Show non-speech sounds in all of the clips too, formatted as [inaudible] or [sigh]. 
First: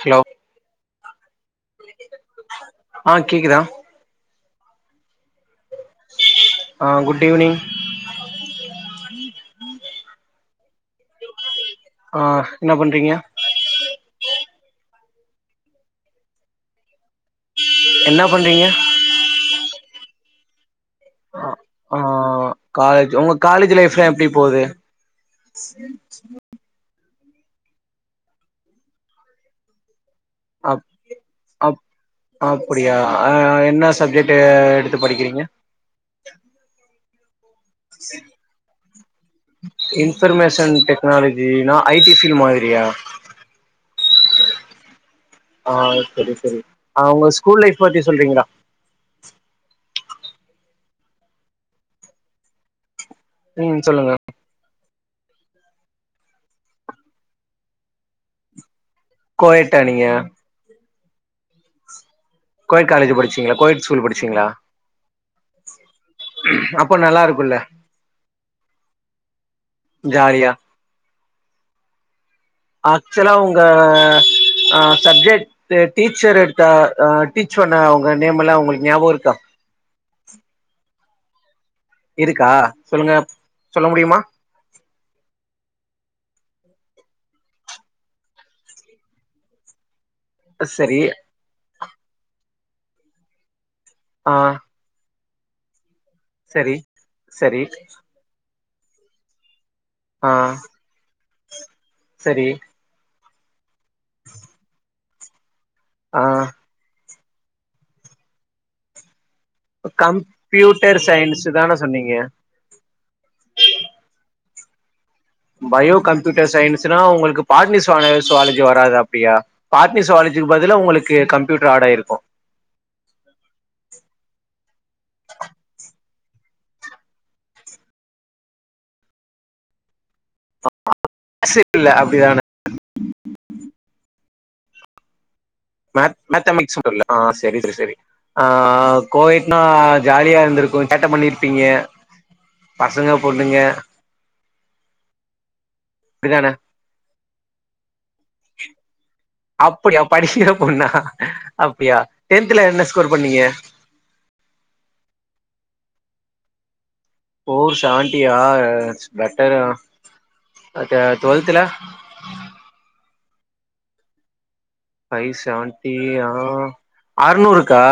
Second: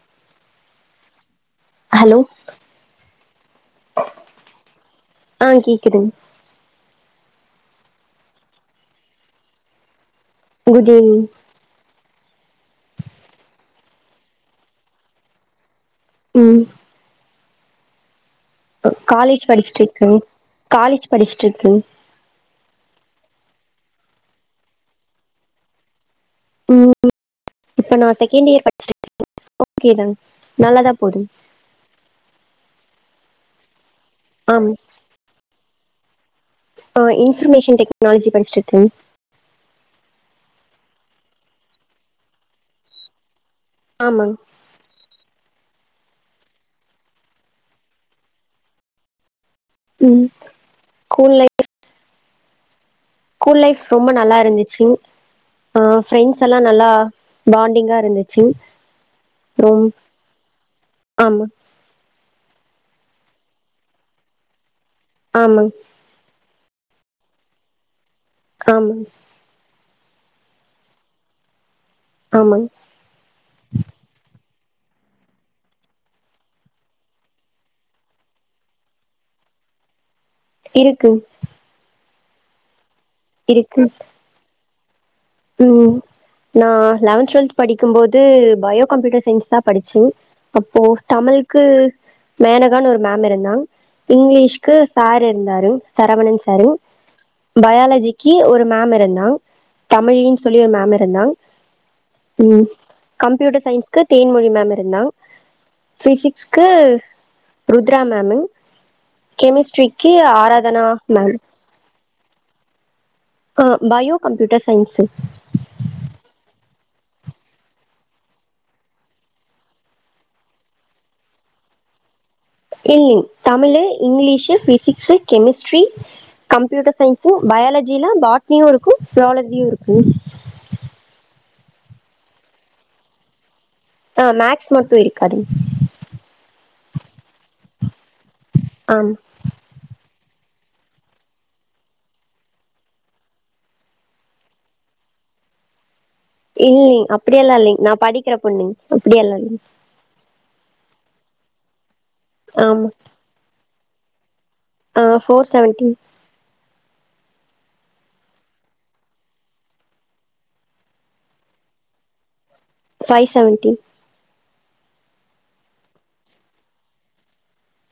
hello hello ஆ கேக்கிதா ஆ கேக்கிதுங் ஆ குட் ஈவ்னிங் குட் ஈவ்னிங் ஆ என்ன பண்றீங்க ம் என்ன பண்றீங்க காலேஜ் படிச்ட்டுருக்கு காலேஜ் படிச்ட்டுருக்கு ஆ காலேஜ் உங்க காலேஜ் லைஃப்லா எப்டி போகுது ம் இப்ப நா செகண்ட் இயர் படிச்சுட்ருக்கே ஓகேதா அப் நல்லாதா போது அப் அப்டியா ஆ என்ன சப்ஜெட்டு ஆம் எடுத்து படிக்கிறீங்க ஆ இன்ஃபர்மேஷன் டெக்னாலஜி படிச்ட்டுருக்க இன்ஃபர்மேஷன் டெக்னாலஜினா ஐ டி ஃபீல் மாதிரியா ஆமாங் ஆ செரி செரி ஆ உங்க ஸ்கூல் லைஃப் பத்தி சொல்றீங்களா ம் ஸ்கூல் ஃலை ஸ்கூல் லைஃப் ம் ரொம்ப சொல்லுங்க நல்லா இருந்துச்சு ஆ ஃப்ரெண்ட்ஸ் எல்லா நல்லா பாண்டிங்கா இருந்துச்சு கோயட்ட நீங்க ஆமா கோயட் காலேஜ்ல படிச்சீங்ளா கோயட் ஸ்கூல் படிச்சீங்ளா ஆமாங் அப்ப நல்லாருக்குல்ல ஆமாங் ஜாரியா ஆமாங் ஆக்சுவலா உங்க அ சப்ஜெக்ட் டீச்சர் எடுத்த டீச் பண்ண அவங்க நேம் எல்லா உங்களுக்கு ஞாபக இருக்கா இருக்கு இருக்கா சொல்லுங்க இருக்கு சொல்ல முடியுமா ம் நா லவன்த் டுவெல்த் படிக்கு போது பயோ கம்ப்யூட்டர் சயின்ஸ்தா படிச்சு அப்போ சரி தமிழ்க்கு மேனகா ஒரு மேம் இருந்தா ஆ இங்க்லீஷ்கு சாரு இருந்தாரு சரவணன் சாரு சரி சரி பயாலஜிக்கி ஒரு மேம் இருந்தா தமிழி ஆ சொல்லி ஒரு மேம் இருந்தா சரி ம் கம்ப்யூட்டர் சயின்ஸ்க்கு தேன்மொழி மேம் இருந்தா ஆ ஃபிசிக்ஸ்க்கு ருத்ரா மேமு கெமிஸ்ட்ரிக்கு ஆராதனா மேம் இதான சொன்னீங்க ஆ bio computer science bio computer சயின்ஸ்னா உங்களுக்கு பாட்னிஸ்வான சுவாலஜி வராது அப்டியா பாட்னி சுவாலஜுக்கு பதிலா உங்களுக்கு கம்ப்யூட்டர் ஆட் ஆயிருக்கு ம் Tamil English physics chemistry computer சயின்ஸும் பயாலஜில பாட்னியு இருக்கு ஸ்வாலஜியு இருக்கு அஸ்ஸு இல்ல அப்டிதான ஆ மேக்ஸ் மட்டு இரு கரி மேத்த மேத்தமிக்ஸு வரல்ல ஆ் சரி சரி ஆ ஆமா கோயட் ன்னா ஜாலியா இருந்திருக்கு சேட்ட பண்ணிருப்பீங்க பசங்க பொண்ணுங்க இதான இல்லலைங்க அப்படியெல்லா இல்லைங்க நான் படிக்கிற பொண்ணுங் அப்படியல்லா இல்ல அப்டியா படிக்கிற பொண்ணா அப்டியா டென்த்ல என்ன ஆமா ஸ்கோர் பண்ணீங்க ஆ் ஃபோர் செவன்டி ஃபோர் செவன்டியா பெட்டருதா டுவெல்த்ல ஃபை செவன்ட்டி ஃபை செவன்ட்டி ஆ அறுநூறுக்கா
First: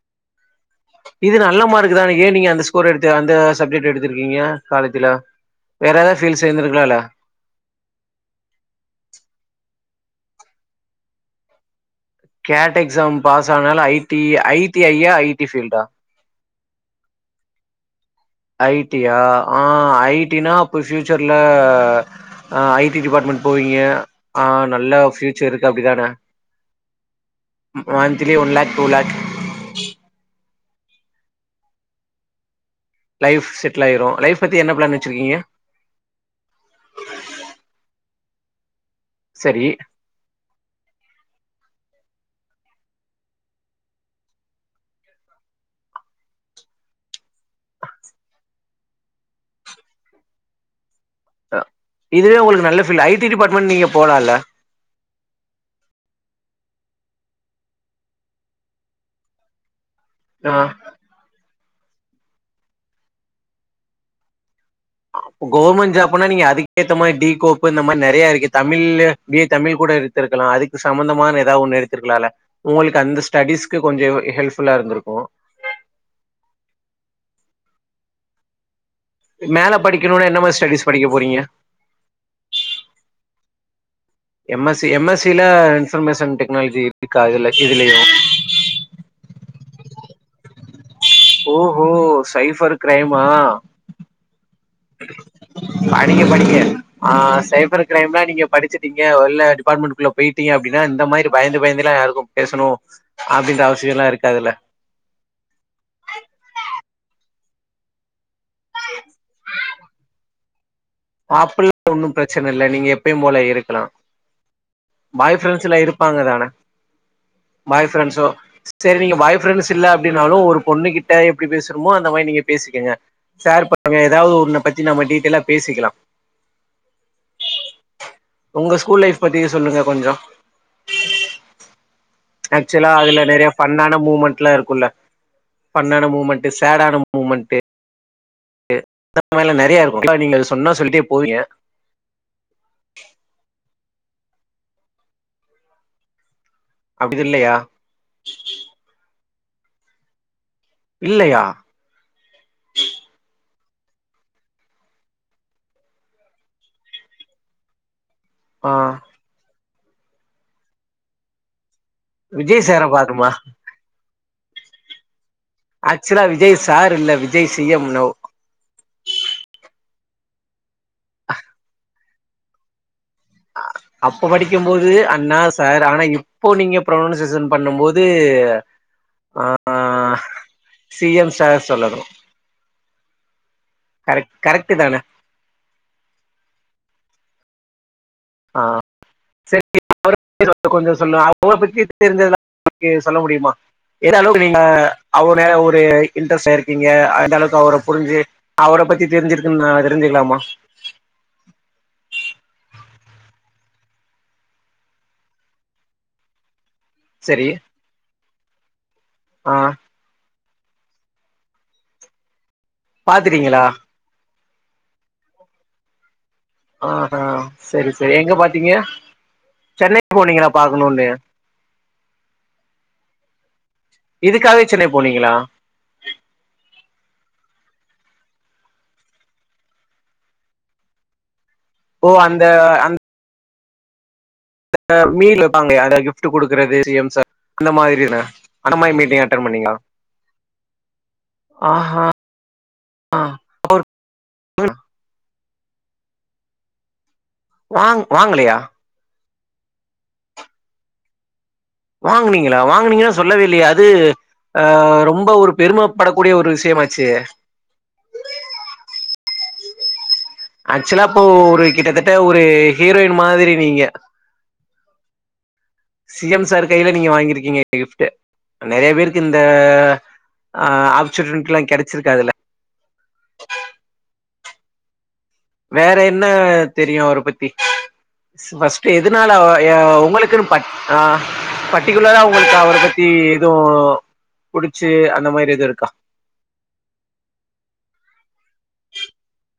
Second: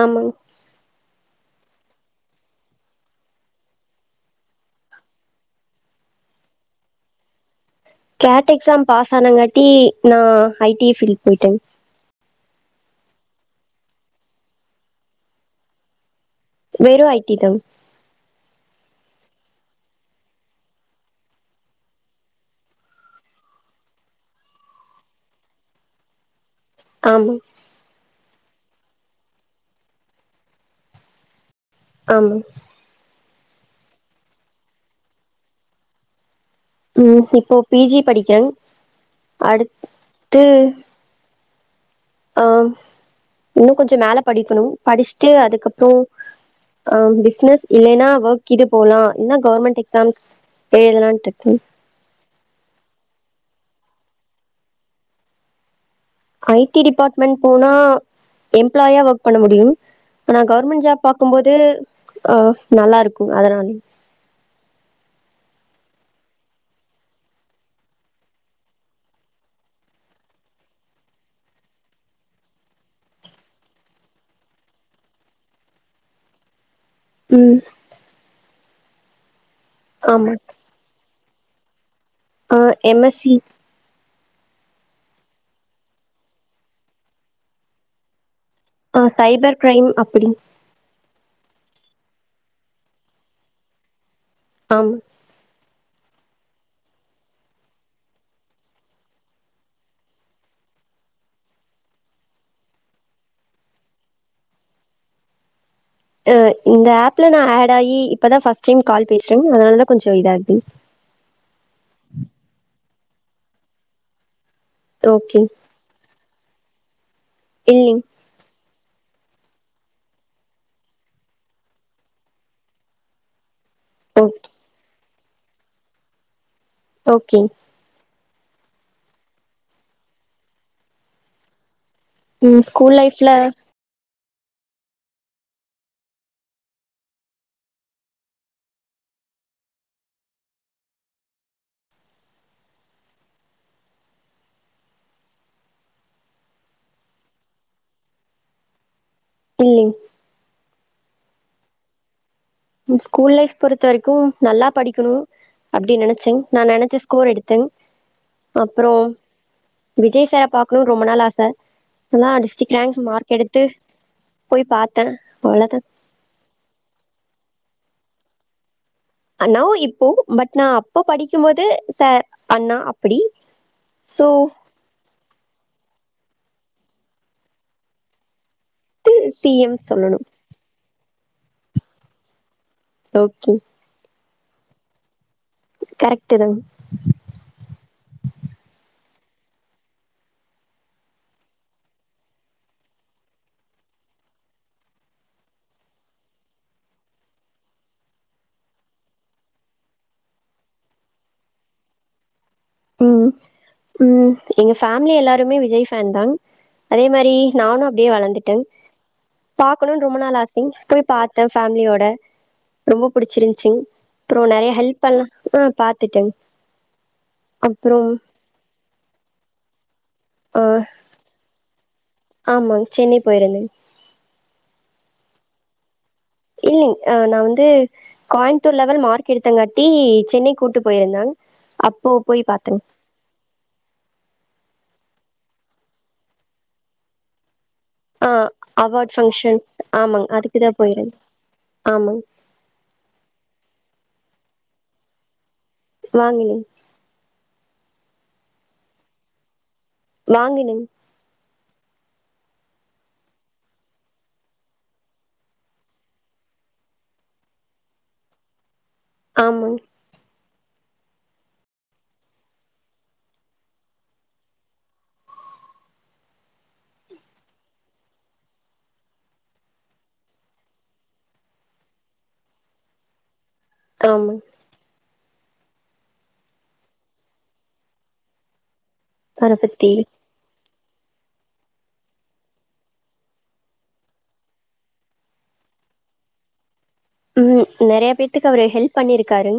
ஆமாங் இது நல்ல மார்க் தான ஏன் நீங்க அந்த ஸ்கோர் எடுத்து அந்த சப்ஜெக்ட் எடுத்திருக்கீங்க காலேஜ்ல வேற எதாவது ஃபீல்ட் சேந்துருக்கலால கிளாட் எக்ஸாம் பாஸ் ஆனங்காட்டி நா ஐடி ஃபீல் போய்ட்ட கேட் எக்ஸாம் பாஸ் ஆனால ஐடி ஐடி ஐ யா ஐடி ஃபீல்டா வெறு ஐடி தா ஐடியா ஆ ஐடினா அப்ப ஃபியூச்சர்ல அ ஐ டி டிபார்ட்மெண்ட் போவீங்க ஆ நல்ல ஃபியூச்சர் இருக்கு அப்டிதான ஆமாங் ம் monthly one lakh two lakh ஆமாங் லைஃப் செட்டில் ஆயிரு லைஃப் பத்தி என்ன ப்ளான் வெச்சிருக்கீங்க ம் இப்போ பி ஜி படிக்கறங் அடு சரி ட்டு ஆ இன்னு கொஞ்சோ மேல படிக்கணு படிச்சிட்டு அதுக்கப்றோ ஆ பிசினஸ் இல்லைனா ஒர்க் இது போலா இல்லனா கவுர்மெண்ட் எக்ஸாம்ஸ் எழுதலான்ட்டு இருக்கேங் அ இதுவே உங்களுக்கு நல்ல ஃபீல்டு ஐ டி டிபார்ட்மெண்ட் நீங்க போலால்ல ஐ டி டிபார்ட்மெண்ட் போனா எம்ப்ளாயா ஒர்க் பண்ண முடியு ஆனா ஆ கவர்மெண்ட் ஜாப் பாக்கும்போது அ நல்லா இருக்கு அதனாலயே கவர்மெண்ட் ஜாப்னா நீங்க அதுக்கேத்த மாரி டி கோப் இந்த மாரி நெறயா இருக்கு தமிழ் பி ஏ தமிழ் கூட எடுத்ருக்கலா அதுக்கு சம்மந்தமான எதா ஒண்ணு எடுத்துருக்கலால உங்களுக்கு அந்த ஸ்டடிஸ்க்கு கொஞ்சோ ஹெல்ப்ஃபுல்லா இருந்திருக்கு ம் மேல படிக்கணுனா ஆமா என்ன மாரி ஸ்டடிஸ் படிக்க போறீங்க ஆ M S E M S C M S சில இன்ஃபர்மேஷன் டெக்னாலஜி எடுத்திக்காலல்ல இதுலயு ஆ சைபர் கிரைம் அப்டி ஓஹோ சைஃபர் கிரைமா ஆம் உஹ படிக்க படிக்க ஆ சைபர் கிரைம்ல்லா நீங்க படிச்சட்டீங்க இல்ல டிபார்ட்மெண்ட்குள்ள வெயிட்டிங் அப்டினா இந்த மாரி பயந்து பயந்தெல்லா யாருக்கு பேசணு அப்டின்ற அவசியோல்லா இருக்காதில்ல உ இந்த ஆப்ல நா ஆட் ஆயி இப்பதா ஃபர்ஸ்ட் டைம் கால் பேசுறங் அதனாலதா கொஞ்சோ இதாகுதுங் ஆப்ல்ல ஒன்னு பிரச்சன இல்ல நீங்க எப்பயும்போல இருக்கலா பாய் ஓகே ஃப்ரெண்ட்ஸ்ல்லா ப்பாங்கதான பாய் இல்லிங் ஃப்ரெண்ட்ஸு செரி நீங்க பாய் ஃப்ரெண்ட்ஸ் இல்ல அப்டினாலு ஒரு பொண்ணு கிட்ட எப்டி பேசனுமோ அந்த மாரி நீங்க பேசிக்கங்க சார் பாங்க எதாவது ஓகே ஒன்னு பத்தி நம்ம டீட்டெய்லா பேசிக்கலா ஓகே உங்க ஸ்கூல் லைஃப் பத்தி சொல்லுங்க கொஞ்ஜோ ம் ஆக்சுலா ஸ்கூல் அதுல லைஃப்ல நெறயா ஃபண்ணான மூமெண்ட்லா இருக்குல்ல பண்ணான மூமெண்ட் சேடான மூமெண்ட்டு கு [inaudible] மேல நெறயா இருக்குல்ல நீங்க சொன்னா சொல்ட்டே போவீங்க அப்டிது இல்லயா ம் இல்லயா ம் ஸ்கூல் லைஃப் பொறுத்த வரைக்கு நல்லா படிக்கணு அப்டி நெனச்சங் நான் நெனச்ச ஸ்கோர் எடுத்தங் ஆ அப்றோ விஜய் சார பாக்கணுனு ரொம்ப நாள் ஆச அதா விஜய் டிஸ்டிக் சார ரேங்க் பாக்கணுமா மார்க் எடுத்து போய் பாத்த அவ்ளதா ஆக்சுலா விஜய் சார் இல்ல விஜய் சி எம் நவ் அ நவ் இப்போ பட் நா அப்போ படிக்கும்போது சார், அண்ணா அப்டி அ அப்ப படிக்கும் போது அண்ணா, சார் ஆனா இப்போ நீங்க ப்ரொனௌன்ஸேஷன் பண்ணும்போது பி எம் சொல்லணு சி எம் சார் சொல்லணு ஓகே கரக்ட் கரெட் தான கரெக்டு தா ஆ சரி [inaudible] கொஞ்ச சொல்ல அவர பத்தி தெரிஞ்சதுலா [inaudible] சொல்ல முடியுமா எது அளவுக்கு நீங்க அவனே ஒரு இன்ட்ரெஸ்ட் ஆ இருக்கீங்க எந்த அளவுக்கு அவர புரிஞ்சி அவர பத்தி தெரிஞ்சிருக்குன்னு நா தெரிஞ்சுக்கலாமா ம் ம் எங்க ஃபேமிலி எல்லாருமே விஜய் ஃபேன் தா அதே மாரி சரி நானு அப்டே வளந்துட்ட ஆ பாக்கணுன் ரொம்ப நாள் ஆசை போய் பாத்த ஃபேமிலியோட ரொம்ப பாத்துட்டீங்களா புடிச்சிருன்ச்சி அப்றோ நெறைய ஹெல்ப் பண்ண ஆ பாத்துட்டேங் ஆஹா சரி சரி எங்க பாத்தீங்க சென்னை போனீங்களா ஆஹ் பாக்கணுன்னு ஆமா சென்னை போயிருந்தேங் இதுக்காகவே சென்னை போனீங்களா இல்லலைங் ஆ நா வந்து கோயம்புத்தூர் லெவல் மார்க் எடுத்தங்காட்டி சென்னை கூட்டு போயிருந்தாங் ஓ அப்போ அந்த போய் பாத்தங் அந்த மீல் வப்பாங்களே அட கிஃப்ட் குடுக்குறது சி எம் சார் [inaudible] அந்த மாதிரி ஆ அவார்ட் பங்க்ஷன் ஆமாங் அதுக்குதா போயிருந்த ஆமாங் ஆ வாங்குனேங் வாங் வாங்கலியா வாங்கனேங் வாங்கனீங்களா வாங்கனீங்கன்னா சொல்லவேல்லியே அது ஆஹ் ரொம்ப ஒரு பெருமப்படக்கூடிய ஒரு விஷயமாச்சே ஆமங் ஆக்சுவலா இப்போ ஒரு கிட்டத்தட்ட ஒரு ஹீரோயின் மாதிரி நீங்க சி எம் சார் கையில நீங்க வாங்கிருக்கீங்க கிஃப்ட் நெறைய பேருக்கு இந்த ஆ ஆப்ச்சுரிக்லா கெடச்சிருக்காதுல காமங் வேற என்ன தெரியு அவர பத்தி பஸ்ட்டு எதுனால ஓ அவர ய பத்தி ஓ உங்களுக்குன்னு ஆ பட்டிகுலரா உங்களுக்கு அவர பத்தி எதூ புடிச்சி அந்த மாரி எது இருக்கா ம் நெறைய பேத்துக்கு அவரு ஹெல்ப் பண்ணியிருக்காரு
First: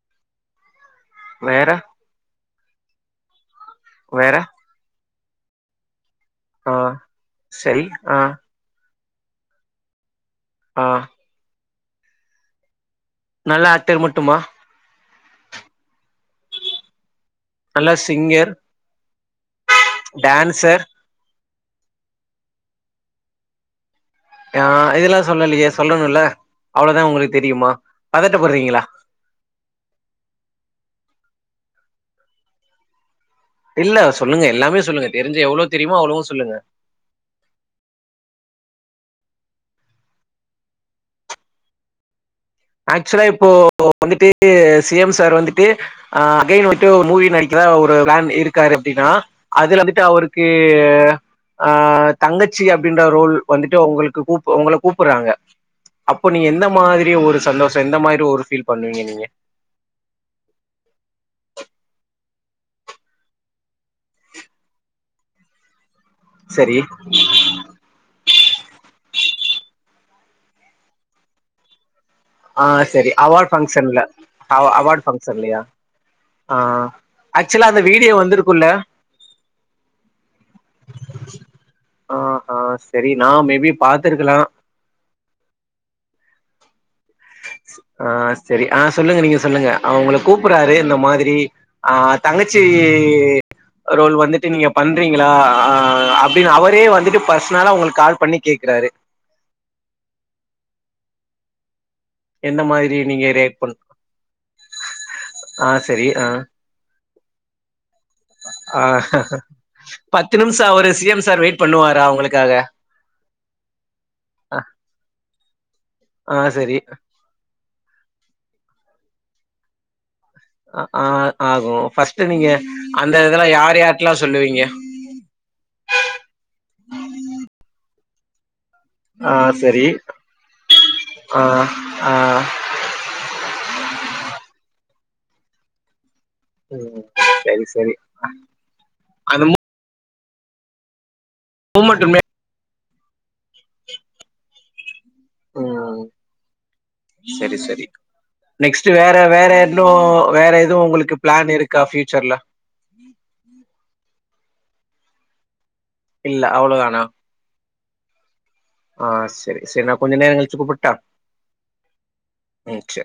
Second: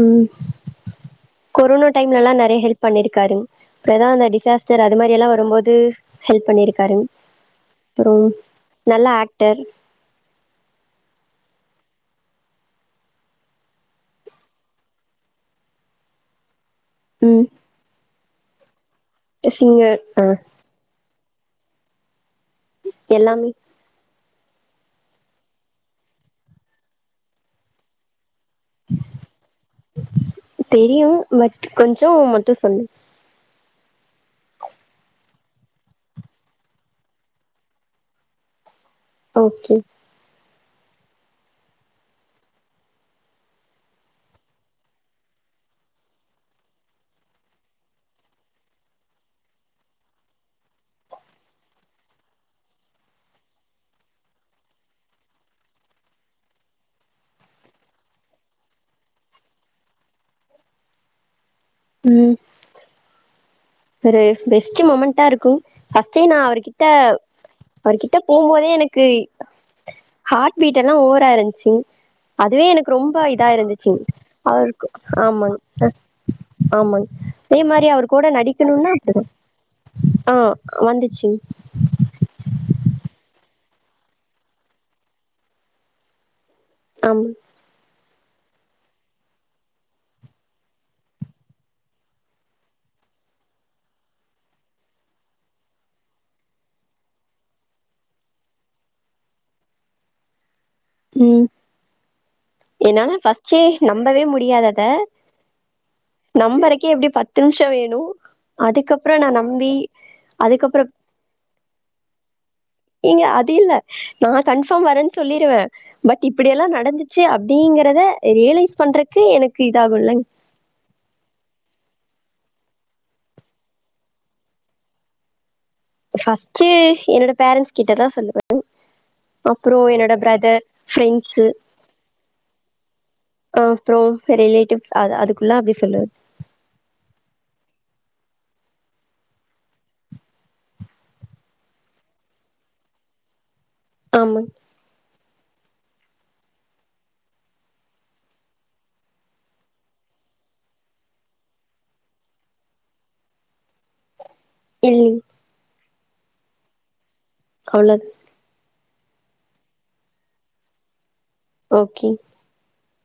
ம் வேற கொரோனா டைம்லலா நெறைய ஹெல்ப் பண்ணிருக்காரு பேதா அந்த வேற டிசாஸ்டர் அது மாறி எல்லா வரும்போது ஹெல்ப் ஆ பண்ணிருக்காரு சரி அப்றோ ஆ நல்ல ஆக்டர் ஆ நல்ல ஆக்டர் மட்டுமா ம் நல்லா சிங்கர் ஷிங்கர் அ டான்சர் எல்லாமே ஆ இதெல்லா சொல்லலியே சொல்லணுல அவ்ளதா உங்களுக்கு தெரியுமா பதட்டப்படுறீங்களா தெரியு பட் கொஞ்சோ மட்டு சொல்லு இல்ல சொல்லங்க எல்லாமே சொல்லுங்க தெரிஞ்சு எவ்ளோ தெரியுமோ அவ்ளோவு சொல்லுங்க ஓகே ஆக்சுலா இப்போ வந்துட்டு சி எம் சார் வந்துட்டு ஆ அகைன் வந்துட்டு ஒரு மூவி நடிக்குறதா ஒரு ப்ளான் இருக்காரு அப்டின்னா அது வந்துட்டு அவருக்கு அ தங்கச்சி அப்டின்ற ரோல் வந்துட்டு உங்களுக்கு கூப் உங்கள கூப்புறாங்க அப்போ நீங்க எந்த மாதிரி ஒரு சந்தோஷோ எந்த மாரி ஒரு ஃபீல் பண்ணுவீங்க நீங்க ம் ஒரு பெஸ்ட் மொமென்டா இருக்கு ஃபஸ்டே நா சரி அவர்கிட்ட அவர்கிட்ட போம்போதே எனக்கு ஹார்ட் பீட் எல்லா ஓவரா இருந்ச்சி ஆ அதுவே எனக்கு சரி ரொம்ப இதா அவார்ட் இருந்துச்சி ஃபங்க்ஷன்ல அவ அவருக்கு அவார்ட் ஃபங்க்ஷன்லயா ஆமாங்க அ ஆ ஆமங் இதே ஆக்சுவலா அந்த மாரி அவர் வீடியோ கூட நடிக் வந்திருக்குல்ல கனுனா இப்டிதா ஆ வந்திச்சி ஆஹா சரி நா மேபி பாத்துருக்கலா ஆமா ஆ செரி ஆ சொல்லுங்க நீங்க சொல்லுங்க அ உங்கள கூப்புறாரு இந்த மாதிரி ஆ தங்கச்சி ரோல் வந்துட்டு நீங்க பண்றீங்ளா ஆ ஆ அப்டின்னு அவரே வந்துட்டு பர்சனலா உங்களுக்கு கால் பண்ணி கேக்குறாரு ம் எந்த மாதிரி என்னால நீங்க ரியாக்ட் ஃபஸ்டே பண் நம்பவே முடியாது அத ஆ செரி ஆ நம்பரக்கே எப்டி பத்து நிமிஷ வேணு பத்து நிமிஷோ அதுக்கப்புறம் ஒரு சி எம் சார் வெயிட் பண்ணுவாரா உங்களுக்காக ஏங்க அது இல்ல நா கன்ஃபார்ம் வரேன் சொல்லிருவே பட் ஆ இப்டியெல்லா சரி நடந்து ச்சு அப்டிங்கறத ரியலைஸ் பண்றக்கு எனக்கு இதாகுல்லங் அ ஆ ஆகு பஃஸ்ட்டு நீங்க அந்த இதெல்லா யார் யார்டல்லா சொல்லுவீங்க ஃபஸ்ட்டு என்னோட பேரன்ட்ஸ் கிட்டதா சொல்லுவே ஆ அப்புறோ சரி என்னோட பிரதர் ஆ ஃப்ரெண்ட்ஸு ஆ அப்றோ ரிலேட்டிவ்ஸ் அது அதுக்குள்ள அப்டி சொல்லுவே ம் சரி சரி அந்த மு முமன்டுமே ஆமா ஆ சரி சரி நெக்ஸ்ட் வேற வேற இன்னு வேற எதுவு உங்களுக்கு ப்ளான் இருக்கா ஃபியூச்சர்ல இல்ல இல்ல அவ்ளோதானா அவ்ளோதா ஆ செரி செரி நா கொஞ்ச நேரோ கழிச்சி கூப்புட்டா ஓகே ம் சே